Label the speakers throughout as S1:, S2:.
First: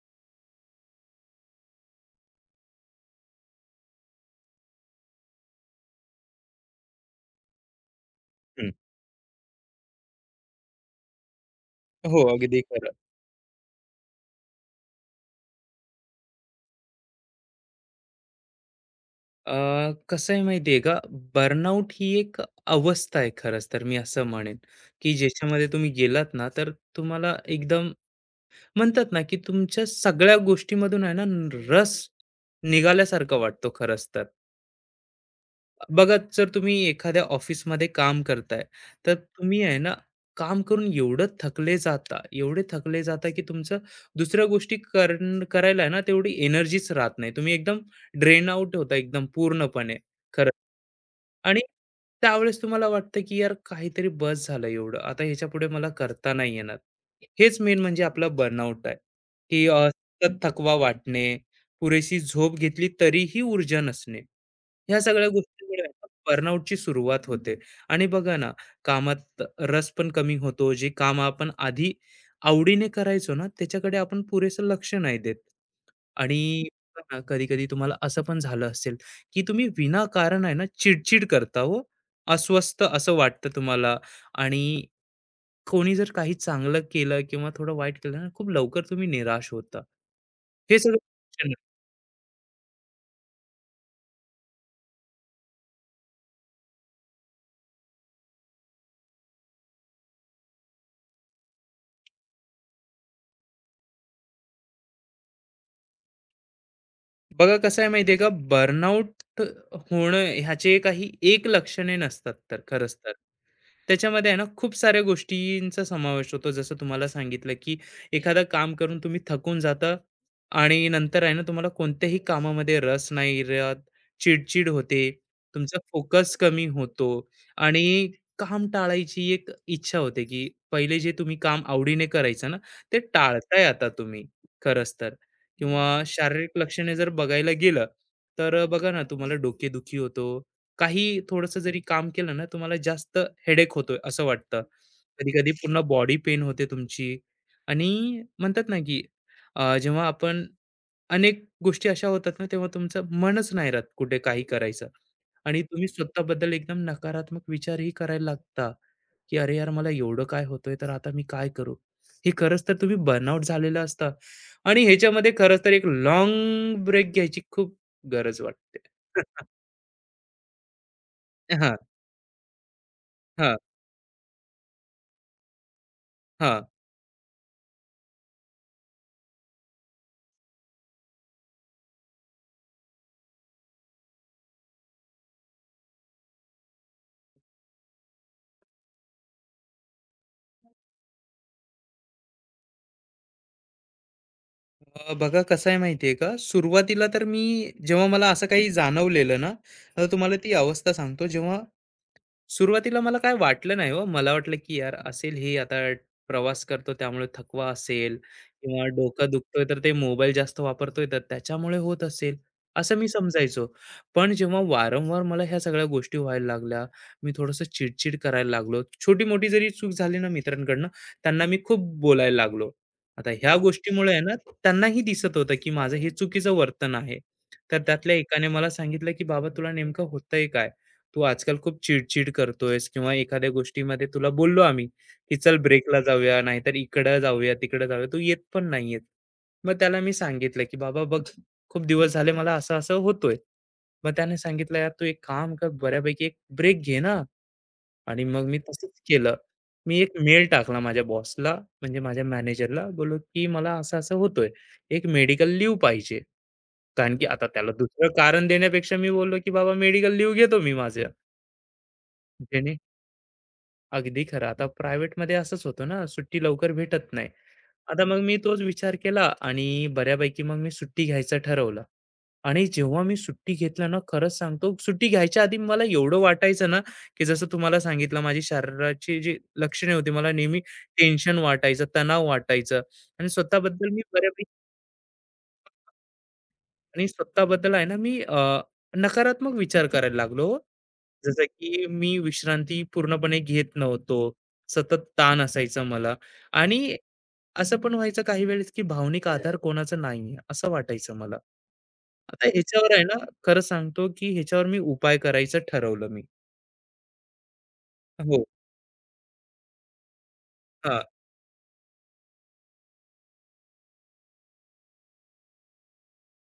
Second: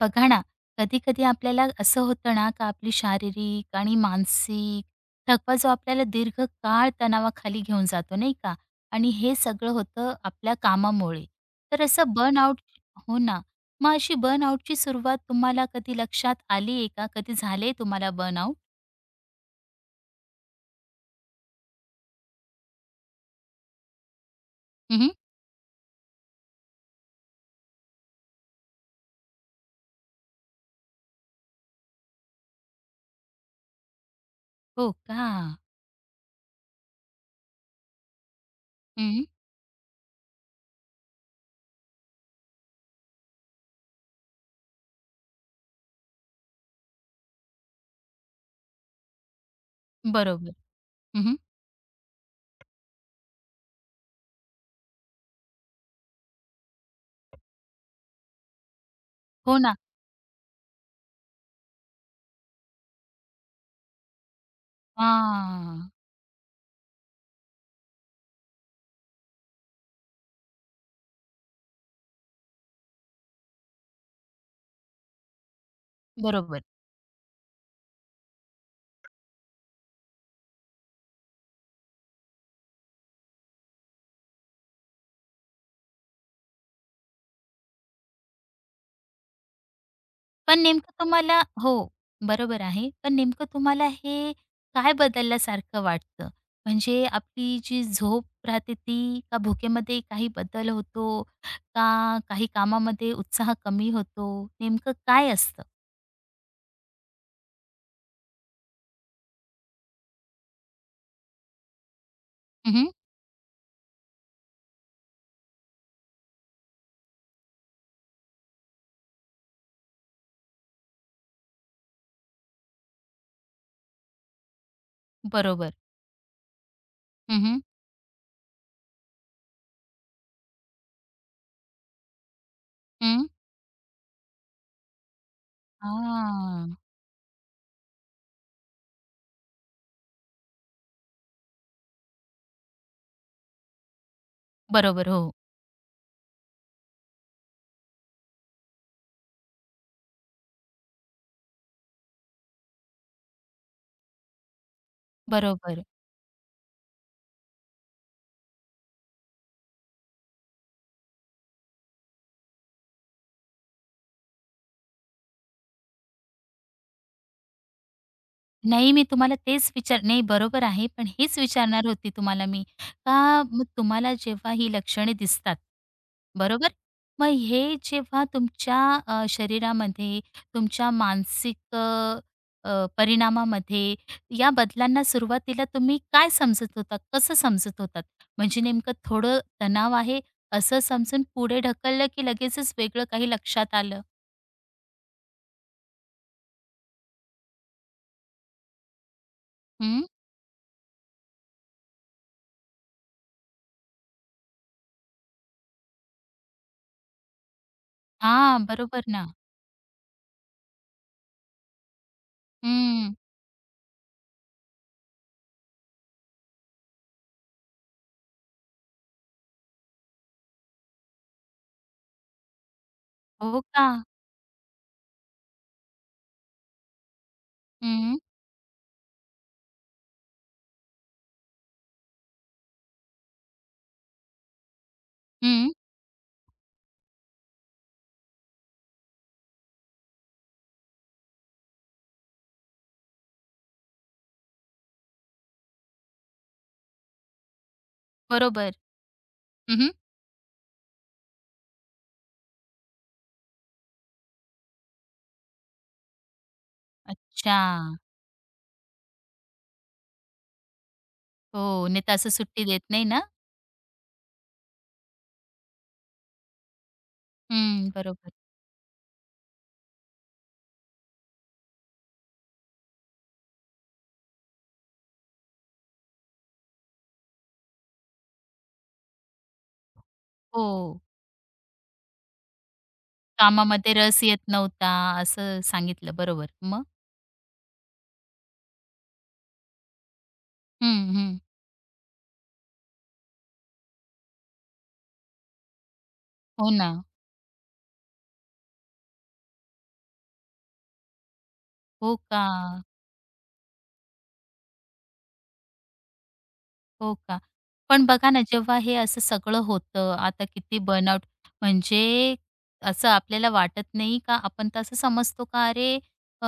S1: बघा ना, कधी-कधी आपल्याला असं होतं ना, का आपली शारीरिक आणि मानसिक थकवा जो आपल्याला दीर्घकाळ तणावाखाली घेऊन जातो, नाही का?
S2: हं.
S1: आणि हे सगळं होतं आपल्या कामामुळे. तर असं
S2: हो, अगदी
S1: बर्नआउट
S2: खरं.
S1: हो ना. मग अशी बर्नआउटची सुरुवात तुम्हाला कधी लक्षात आली आहे का? कधी झाले तुम्हाला बर्नआउट?
S2: अ, कसं आहे माहिती का, बर्नआउट ही एक अवस्था आहे खरंच तर मी असं म्हणेन,
S1: हं,
S2: की ज्याच्यामध्ये तुम्ही गेलात ना, तर तुम्हाला एकदम म्हणतात ना, की तुमच्या सगळ्या गोष्टीमधून आहे ना, रस निघाल्यासारखं वाटतो खरंच तर.
S1: हो का?
S2: बघा, जर तुम्ही एखाद्या ऑफिसमध्ये काम करताय, तर
S1: हं,
S2: तुम्ही आहे ना, काम करून एवढं थकले जाता, एवढे थकले जाता, की तुमचं दुसऱ्या गोष्टी करायला आहे ना, तेवढी एनर्जीच राहत नाही. तुम्ही एकदम ड्रेन आउट होता एकदम पूर्णपणे, खरं.
S1: बरोबर. हं,
S2: आणि त्यावेळेस तुम्हाला वाटतं की यार काहीतरी बस झालं एवढं आता ह्याच्यापुढे मला करता नाही येणार. हेच मेन म्हणजे आपला बर्नआउट आहे,
S1: हो
S2: की
S1: ना.
S2: सतत थकवा वाटणे, पुरेशी झोप घेतली तरीही ऊर्जा नसणे. ह्या सगळ्या गोष्टींमुळे
S1: हां.
S2: बर्नआउटची सुरुवात होते आणि बघा ना, कामात रस पण कमी होतो. जे काम आपण आधी आवडीने करायचो ना, त्याच्याकडे आपण पुरेसं लक्ष नाही देत
S1: बरोबर.
S2: आणि कधी-कधी तुम्हाला असं पण झालं असेल की तुम्ही विनाकारण आहे ना चिडचिड करता हो अस्वस्थ असं वाटतं तुम्हाला आणि कोणी जर काही चांगलं केलं किंवा थोडं वाईट केलं ना खूप लवकर तुम्ही निराश होता
S1: पण
S2: हे
S1: नेमकं तुम्हाला
S2: सगळं
S1: हो, बरोबर आहे. पण नेमकं तुम्हाला हे काय बदलल्यासारखं वाटतं? म्हणजे आपली जी झोप राहते ती का भुकेमध्ये काही बदल होतो? का काही कामामध्ये उत्साह कमी होतो? नेमकं काय असतं?
S2: बघा कसं आहे माहितीये का बर्नआउट होणं ह्याचे काही एक लक्षणे नसतात तर
S1: हं, हं.
S2: खरंच तर त्याच्यामध्ये आहे ना खूप साऱ्या गोष्टींचा समावेश होतो जसं तुम्हाला सांगितलं की एखादं काम करून तुम्ही थकून जाता आणि नंतर आहे ना तुम्हाला कोणत्याही कामामध्ये रस नाही राहत चिडचिड होते
S1: बरोबर.
S2: तुमचा फोकस कमी होतो
S1: हं, हं.
S2: आणि काम टाळायची एक इच्छा होते की पहिले जे तुम्ही काम आवडीने करायचं ना ते
S1: हं.
S2: टाळताय आता तुम्ही खरंच तर किंवा शारीरिक
S1: हां.
S2: लक्षणे जर बघायला गेलं, तर बघा ना तुम्हाला डोकेदुखी होतो. काही थोडंसं जरी काम केलं ना, तुम्हाला जास्त हेडेक होतोय असं वाटतं.
S1: बरोबर. हो.
S2: कधी-कधी पूर्ण बॉडी पेन होते तुमची आणि म्हणतात ना, की जेव्हा आपण अनेक गोष्टी अशा होतात ना, तेव्हा तुमचं मनच नाही राहत कुठे काही करायचं आणि
S1: बरोबर.
S2: तुम्ही स्वतःबद्दल एकदम नकारात्मक विचारही करायला लागता, की "अरे यार, मला एवढं काय होतंय, तर आता मी काय करू?" हे खरंच तर तुम्ही बर्नआउट झालेला असता. आणि ह्याच्यामध्ये खरंच तर एक लाँग ब्रेक घ्यायची खूप गरज वाटते.
S1: नाही, मी तुम्हाला तेच विचार नाही बरोबर आहे, पण हेच
S2: हां,
S1: विचारणार होती तुम्हाला मी, का
S2: हां,
S1: मग तुम्हाला जेव्हा ही लक्षणे दिसतात,
S2: हां.
S1: बरोबर? मग हे जेव्हा तुमच्या शरीरामध्ये, तुमच्या मानसिक अ, अ, परिणामामध्ये या बदलांना सुरुवातीला तुम्ही काय समजत होतात? कसं समजत होतात? म्हणजे नेमकं थोडं तणाव आहे असं समजून पुढे ढकललं, की लगेचच वेगळं काही लक्षात आलं?
S2: बघा कसं आहे माहिती आहे का, सुरुवातीला तर मी जेव्हा मला असं काही जाणवलेलं ना, तर
S1: हं.
S2: तुम्हाला ती अवस्था सांगतो जेव्हा सुरुवातीला मला काय वाटलं नाही हो. मला वाटलं की यार असेल हे आता प्रवास करतो त्यामुळे थकवा असेल
S1: हां,
S2: किंवा
S1: बरोबर ना.
S2: डोकं दुखतोय तर ते मोबाईल जास्त वापरतोय तर त्याच्यामुळे होत असेल, असं मी
S1: हं.
S2: समजायचो. पण जेव्हा वारंवार मला ह्या सगळ्या गोष्टी व्हायला लागल्या, मी थोडंसं चिडचिड करायला लागलो. छोटी-मोठी जरी चूक झाली ना मित्रांकडनं, त्यांना मी खूप बोलायला लागलो. आता ह्या
S1: हो का?
S2: गोष्टीमुळे आहे ना, त्यांनाही दिसत होतं, की माझं हे चुकीचं वर्तन आहे. तर त्यातल्या
S1: हं.
S2: एकाने मला सांगितलं, की "बाबा तुला नेमकं होतंय काय? तू आजकाल खूप चिड-चिड करतोयस" किंवा एखाद्या गोष्टीमध्ये तुला बोललो आम्ही, की "चल
S1: हं,
S2: ब्रेकला जाऊया, नाहीतर इकडं जाऊया, तिकडं जाऊया, तू येत पण नाहीयेत." मग त्याला मी सांगितलं, की "बाबा बघ, खूप दिवस झाले मला असं-असं होतोय." मग त्याने सांगितलं, "यार तू एक काम कर, बऱ्यापैकी एक ब्रेक घे ना." आणि मग मी
S1: बरोबर.
S2: तसंच केलं.
S1: हं, हं.
S2: मी एक मेल टाकला माझ्या बॉसला, म्हणजे माझ्या मॅनेजरला बोललो, की "मला असं-असं होतोय. एक मेडिकल लीव्ह पाहिजे." कारण की आता
S1: अच्छा.
S2: त्याला दुसरं कारण देण्यापेक्षा मी बोललो, की "बाबा मेडिकल लीव्ह घेतो मी माझं."
S1: हो, नाही तर असं सुट्टी
S2: जेणे
S1: देत नाही ना?
S2: अगदी खरं. आता प्रायव्हेटमध्ये असंच होतं ना, सुट्टी लवकर भेटत नाही.
S1: हं,
S2: आता मग
S1: बरोबर.
S2: मी तोच विचार केला आणि बऱ्यापैकी मग मी सुट्टी घ्यायचं ठरवलं. आणि जेव्हा मी सुट्टी घेतला ना, खरंच सांगतो, सुट्टी घ्यायच्या आधी मला एवढं वाटायचं ना, की जसं तुम्हाला सांगितलं, माझी शरीराची जी लक्षणे होती, मला नेहमी
S1: हो,
S2: टेन्शन वाटायचं, तणाव वाटायचं आणि स्वतःबद्दल
S1: कामामध्ये
S2: मी
S1: रस येत
S2: बऱ्यापैकी
S1: नव्हता असं सांगितलं. बरोबर. मग?
S2: आणि स्वतःबद्दल आहे ना, मी नकारात्मक विचार करायला लागलो हो.
S1: हं, हं.
S2: जसं की मी विश्रांती पूर्णपणे घेत नव्हतो. सतत ताण असायचा मला
S1: हो ना.
S2: आणि असं पण व्हायचं काही वेळेस, की भावनिक आधार कोणाचा नाहीये, असं वाटायचं मला.
S1: हो का?
S2: आता ह्याच्यावर आहे ना, खरं सांगतो, की ह्याच्यावर मी उपाय करायचं ठरवलं मी.
S1: हो का? पण बघा ना,
S2: हो.
S1: जेव्हा हे असं सगळं होतं, आता किती
S2: हां.
S1: बर्नआउट म्हणजे असं आपल्याला वाटत नाही का? आपण तर असं समजतो का अरे, अ,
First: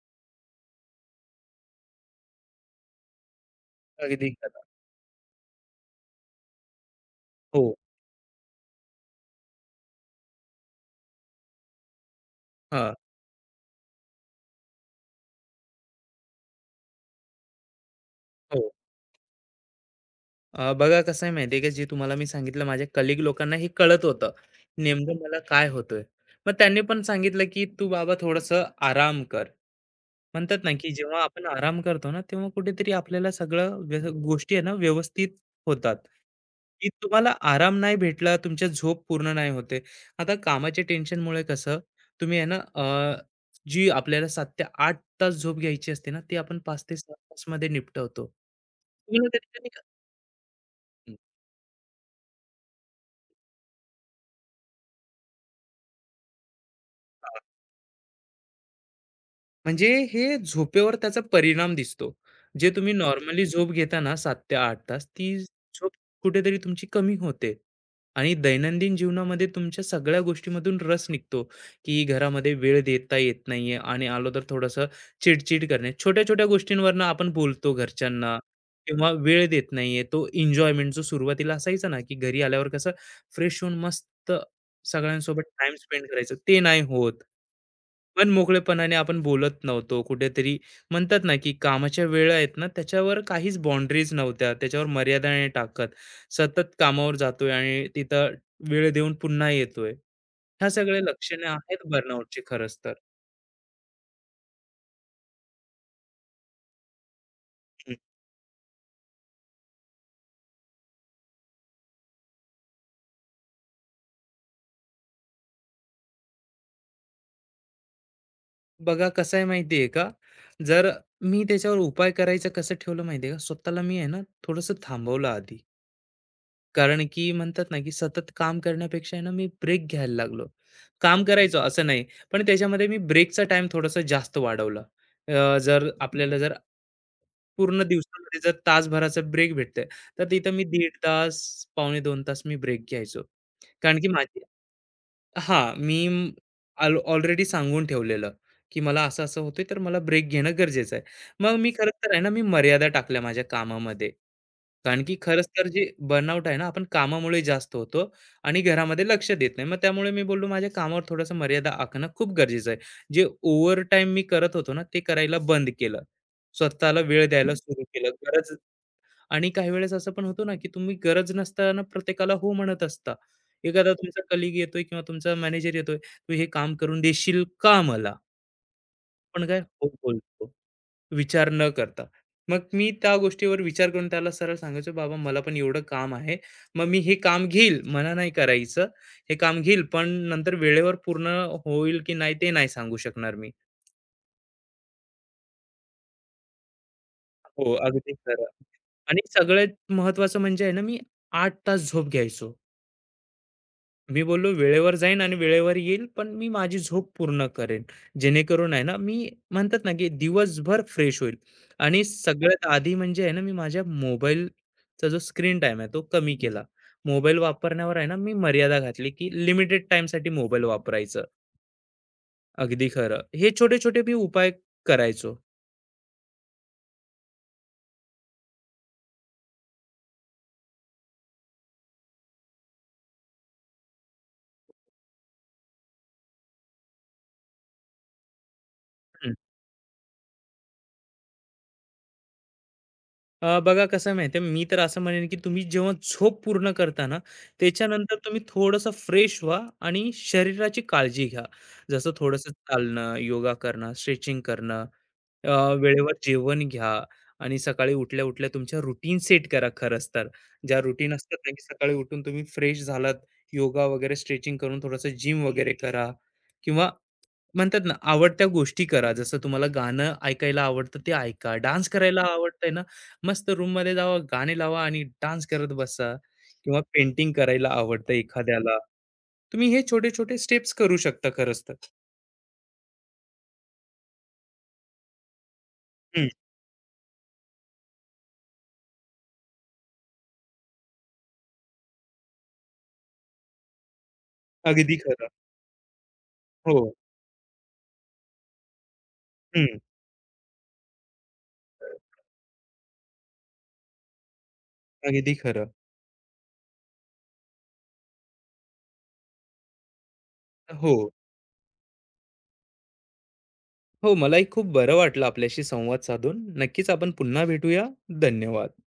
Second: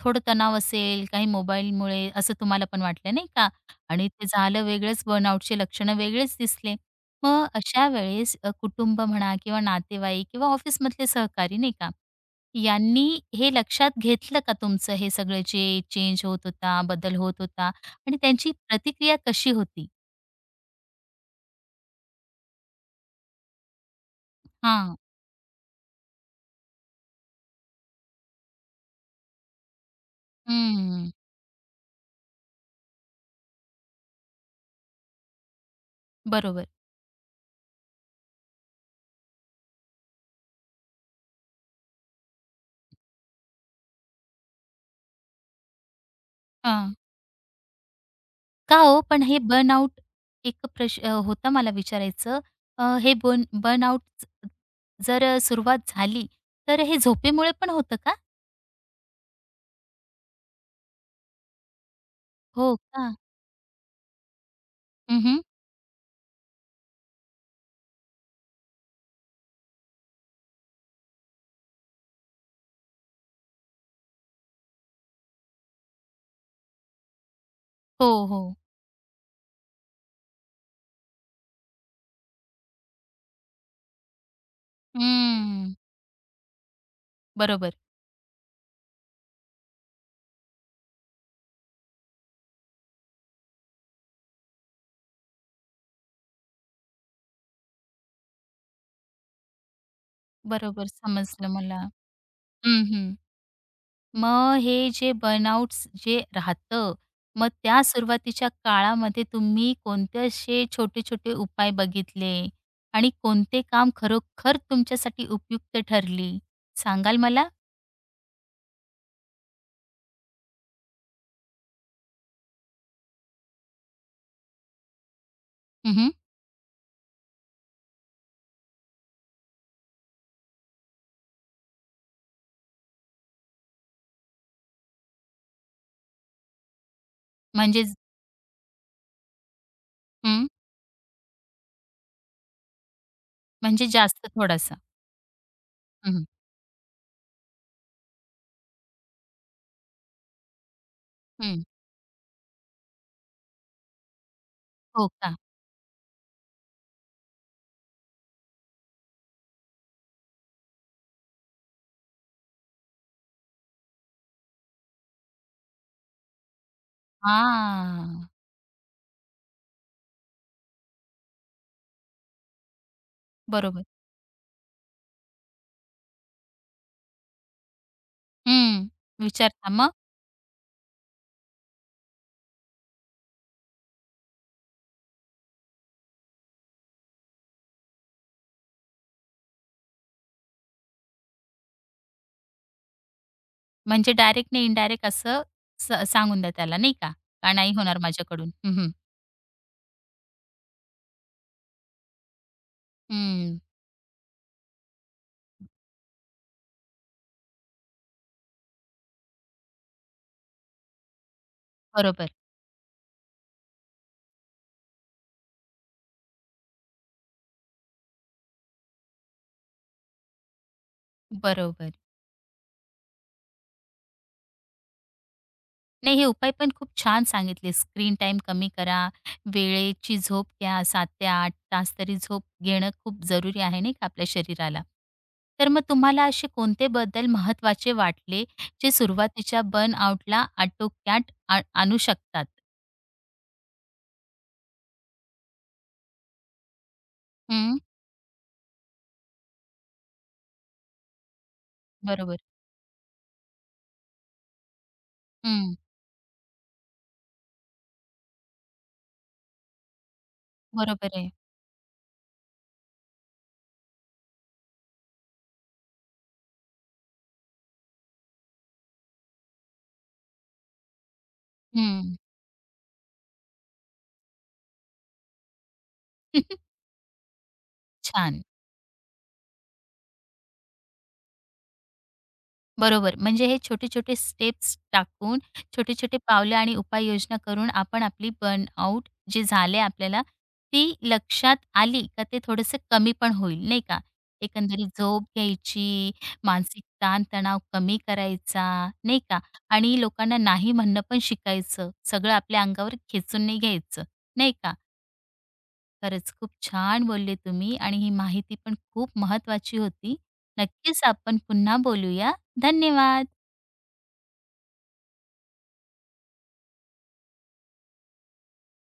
S1: थोडं तणाव असेल, काही मोबाईलमुळे असं तुम्हाला पण वाटलं नाही का? आणि ते
S2: अगदी
S1: झालं
S2: खरं.
S1: वेगळंच बर्नआउटचे लक्षणं वेगळेच दिसले. मग
S2: हो.
S1: अशा वेळेस कुटुंब म्हणा किंवा नातेवाईक किंवा ऑफिसमधले सहकारी नाही का,
S2: हां.
S1: यांनी हे लक्षात घेतलं का तुमचं हे सगळं जे चेंज होत होता, बदल होत होता आणि त्यांची
S2: हो.
S1: प्रतिक्रिया कशी होती?
S2: बघा कसं आहे माहिती का, जे तुम्हाला मी सांगितलं माझ्या कलीग लोकांना हे कळत होतं,
S1: हां.
S2: नेमकं मला काय होतंय. मग त्यांनी पण सांगितलं, की "तू बाबा थोडंसं आराम कर." म्हणतात ना, की
S1: हं.
S2: जेव्हा आपण आराम करतो ना, तेव्हा कुठेतरी आपल्याला सगळं गोष्टी आहे ना, व्यवस्थित होतात.
S1: बरोबर.
S2: की तुम्हाला आराम नाही भेटला, तुमच्या झोप पूर्ण नाही होते. आता कामाच्या टेन्शनमुळे कसं तुम्ही आहे ना, जी आपल्याला 7 ते 8 तास झोप घ्यायची असते ना, ती आपण 5
S1: हां.
S2: ते 6 तासमध्ये निपटवतो.
S1: का हो,
S2: तुम्ही
S1: पण
S2: ना
S1: हे
S2: कधी-कधी
S1: बर्नआउट एक होता मला विचारायचं. हे बर्नआउट जर सुरुवात झाली, तर हे
S2: हां,
S1: झोपेमुळे पण होतं का?
S2: म्हणजे हे झोपेवर त्याचा परिणाम दिसतो. जे
S1: हो
S2: तुम्ही
S1: का?
S2: नॉर्मली झोप घेता ना 7 ते 8 तास,
S1: हं,
S2: ती
S1: हं.
S2: झोप कुठेतरी तुमची कमी होते आणि दैनंदिन जीवनामध्ये तुमच्या सगळ्या गोष्टीमधून रस निघतो, की घरामध्ये वेळ देता येत नाहीये आणि आलो तर थोडंसं चिड करणे. छोट्या-छोट्या गोष्टींवरनं आपण बोलतो
S1: हो,
S2: घरच्यांना
S1: हो.
S2: किंवा वेळ देत नाहीये. तो एन्जॉयमेंट जो सुरुवातीला असायचा ना, की घरी आल्यावर कसं फ्रेश होऊन मस्त सगळ्यांसोबत टाईम
S1: हं.
S2: स्पेंड करायचं, ते नाही होत.
S1: बरोबर,
S2: पण मोकळेपणाने आपण बोलत नव्हतो. कुठेतरी म्हणतात ना, की कामाच्या वेळा आहेत ना, त्याच्यावर काहीच बाउंडरीज नव्हत्या. त्याच्यावर मर्यादा नाही टाकत. सतत कामावर जातोय आणि तिथं वेळ देऊन पुन्हा येतोय. ह्या
S1: बरोबर
S2: सगळ्या लक्षणे
S1: समजलं मला.
S2: आहेत बर्नआउटची खरंच
S1: हं,
S2: तर.
S1: हं. मग हे जे बर्नआउट्स जे राहतं, मग त्या
S2: हं.
S1: सुरुवातीच्या काळामध्ये तुम्ही कोणते असे छोटे-छोटे उपाय बघितले आणि कोणते काम खरोखर तुमच्यासाठी उपयुक्त ठरली? सांगाल मला?
S2: बघा कसं आहे माहिती का, जर मी त्याच्यावर उपाय करायचं कसं ठेवलं माहिती का, स्वतःला मी आहे ना, थोडंसं थांबवलं आधी.
S1: हं,
S2: कारण की म्हणतात ना, की सतत काम करण्यापेक्षा आहे ना, मी ब्रेक घ्यायला लागलो. काम करायचो असं नाही, पण त्याच्यामध्ये मी ब्रेकचा टाईम थोडासा जास्त वाढवला. जर आपल्याला पूर्ण
S1: म्हणजे
S2: दिवसामध्ये जर तासभराचा ब्रेक भेटतोय, तर
S1: हं,
S2: तिथं मी दीड तास, पावणे 2 तास मी ब्रेक घ्यायचो.
S1: म्हणजे
S2: कारण की
S1: जास्त
S2: माझी
S1: थोडासा.
S2: हां, मी
S1: हं, हं.
S2: म आल ऑलरेडी सांगून ठेवलेलं, की मला असं-असं होतंय, तर मला ब्रेक घेणं गरजेचं आहे. मग
S1: हं.
S2: मी खरंच तर आहे ना, मी मर्यादा टाकल्या माझ्या कामामध्ये. कारण
S1: हो
S2: की
S1: का?
S2: खरंच तर जे बर्नआउट आहे ना, आपण कामामुळे जास्त होतो आणि घरामध्ये लक्ष देत नाही. मग त्यामुळे मी बोललो माझ्या कामावर थोडंसं मर्यादा आखणं खूप गरजेचं आहे. जे ओव्हरटाईम मी करत होतो ना, ते करायला बंद केलं. स्वतःला वेळ द्यायला सुरू केलं.
S1: हां.
S2: गरज आणि काही वेळेस असं पण होतो ना, की तुम्ही गरज नसताना प्रत्येकाला हो म्हणत असता.
S1: बरोबर.
S2: एखादा तुमचा कलीग येतोय किंवा तुमचा मॅनेजर येतोय, "तू हे काम करून देशील का मला?"
S1: हं.
S2: आपण काय
S1: विचारता
S2: हो
S1: मग?
S2: बोलतो, विचार न करता. मग मी त्या गोष्टीवर विचार करून त्याला सरळ सांगायचो, "बाबा मला पण एवढं काम आहे. मग मी हे काम घेईल, मना नाही करायचं. हे काम घेईल, पण नंतर वेळेवर पूर्ण होईल की नाही ते नाही सांगू शकणार मी."
S1: म्हणजे डायरेक्ट नाही, इनडायरेक्ट असं सांगून द्या त्याला नाही का? का
S2: हो,
S1: नाही होणार
S2: अगदी खरं.
S1: माझ्याकडून. हं,
S2: आणि सगळ्यात महत्त्वाचं म्हणजे आहे ना, मी 8 तास झोप घ्यायचो.
S1: हं.
S2: मी बोललो वेळेवर जाईन आणि वेळेवर येईल, पण मी माझी झोप पूर्ण करेन. जेणेकरून आहे ना, मी म्हणतात ना, की दिवसभर फ्रेश होईल आणि
S1: बरोबर,
S2: सगळ्यात आधी म्हणजे आहे ना, मी माझ्या मोबाईलचा जो स्क्रीन टाइम आहे तो कमी केला. मोबाईल वापरण्यावर आहे ना, मी मर्यादा घातली, की लिमिटेड टाईमसाठी मोबाईल वापरायचं.
S1: बरोबर.
S2: अगदी खरं. हे छोटे-छोटे मी उपाय करायचो.
S1: नाही, हे उपाय पण खूप छान सांगितले. स्क्रीन टाइम कमी करा, वेळेची झोप घ्या. 7 ते 8 तास तरी झोप घेणं खूप जरुरी आहे नाही का आपल्या शरीराला. तर मग तुम्हाला असे कोणते बदल महत्वाचे वाटले, जे सुरुवातीच्या बर्नआउटला आटोक्यात आणू शकतात?
S2: बघा कसं आहे माहिती आहे, मी तर असं म्हणेन की तुम्ही जेव्हा झोप पूर्ण करता ना,
S1: हं,
S2: त्याच्यानंतर तुम्ही थोडंसं फ्रेश व्हा आणि शरीराची काळजी घ्या. जसं
S1: बरोबर.
S2: थोडंसं चालणं, योगा करणं, स्ट्रेचिंग करणं, अ,
S1: हं,
S2: वेळेवर जेवण घ्या आणि सकाळी उठल्या-उठल्या तुमच्या रुटीन सेट करा खरंच तर. ज्या
S1: बरोबर
S2: रुटीन
S1: आहे.
S2: असतात ना, की सकाळी उठून तुम्ही फ्रेश झालात, योगा वगैरे स्ट्रेचिंग करून थोडंसं जिम वगैरे करा किंवा म्हणतात ना, आवडत्या गोष्टी करा. जसं तुम्हाला गाणं ऐकायला आवडतं ते ऐका. डान्स
S1: हं.
S2: करायला आवडतंय ना, मस्त रूममध्ये जावा, गाणे लावा आणि डान्स करत बसा किंवा पेंटिंग करायला आवडतं
S1: छान.
S2: एखाद्याला. तुम्ही हे छोटे-छोटे स्टेप्स करू शकता खरंच तर.
S1: बरोबर. म्हणजे हे छोटे-छोटे स्टेप्स टाकून, छोटे-छोटे
S2: हं,
S1: पावलं आणि उपाययोजना करून आपण आपली बर्नआउट जे झाले आपल्याला, ती लक्षात आली का ते थोडंसं कमी पण होईल, नाही का? एकंदरीत
S2: अगदी
S1: झोप
S2: खरं.
S1: घ्यायची, मानसिक
S2: हो.
S1: ताण कमी करायचा, नाही का?
S2: हं,
S1: आणि लोकांना नाही म्हणणं पण शिकायचं. सगळं आपल्या अंगावर खेचून नाही घ्यायचं, नाही का?
S2: अगदी खरं.
S1: खरंच खूप छान बोलले तुम्ही आणि ही माहिती पण खूप महत्त्वाची होती.
S2: हो,
S1: नक्कीच आपण पुन्हा बोलूया. धन्यवाद.
S2: हो. मलाही खूप बरं वाटलं आपल्याशी संवाद साधून. नक्कीच आपण पुन्हा भेटूया. धन्यवाद.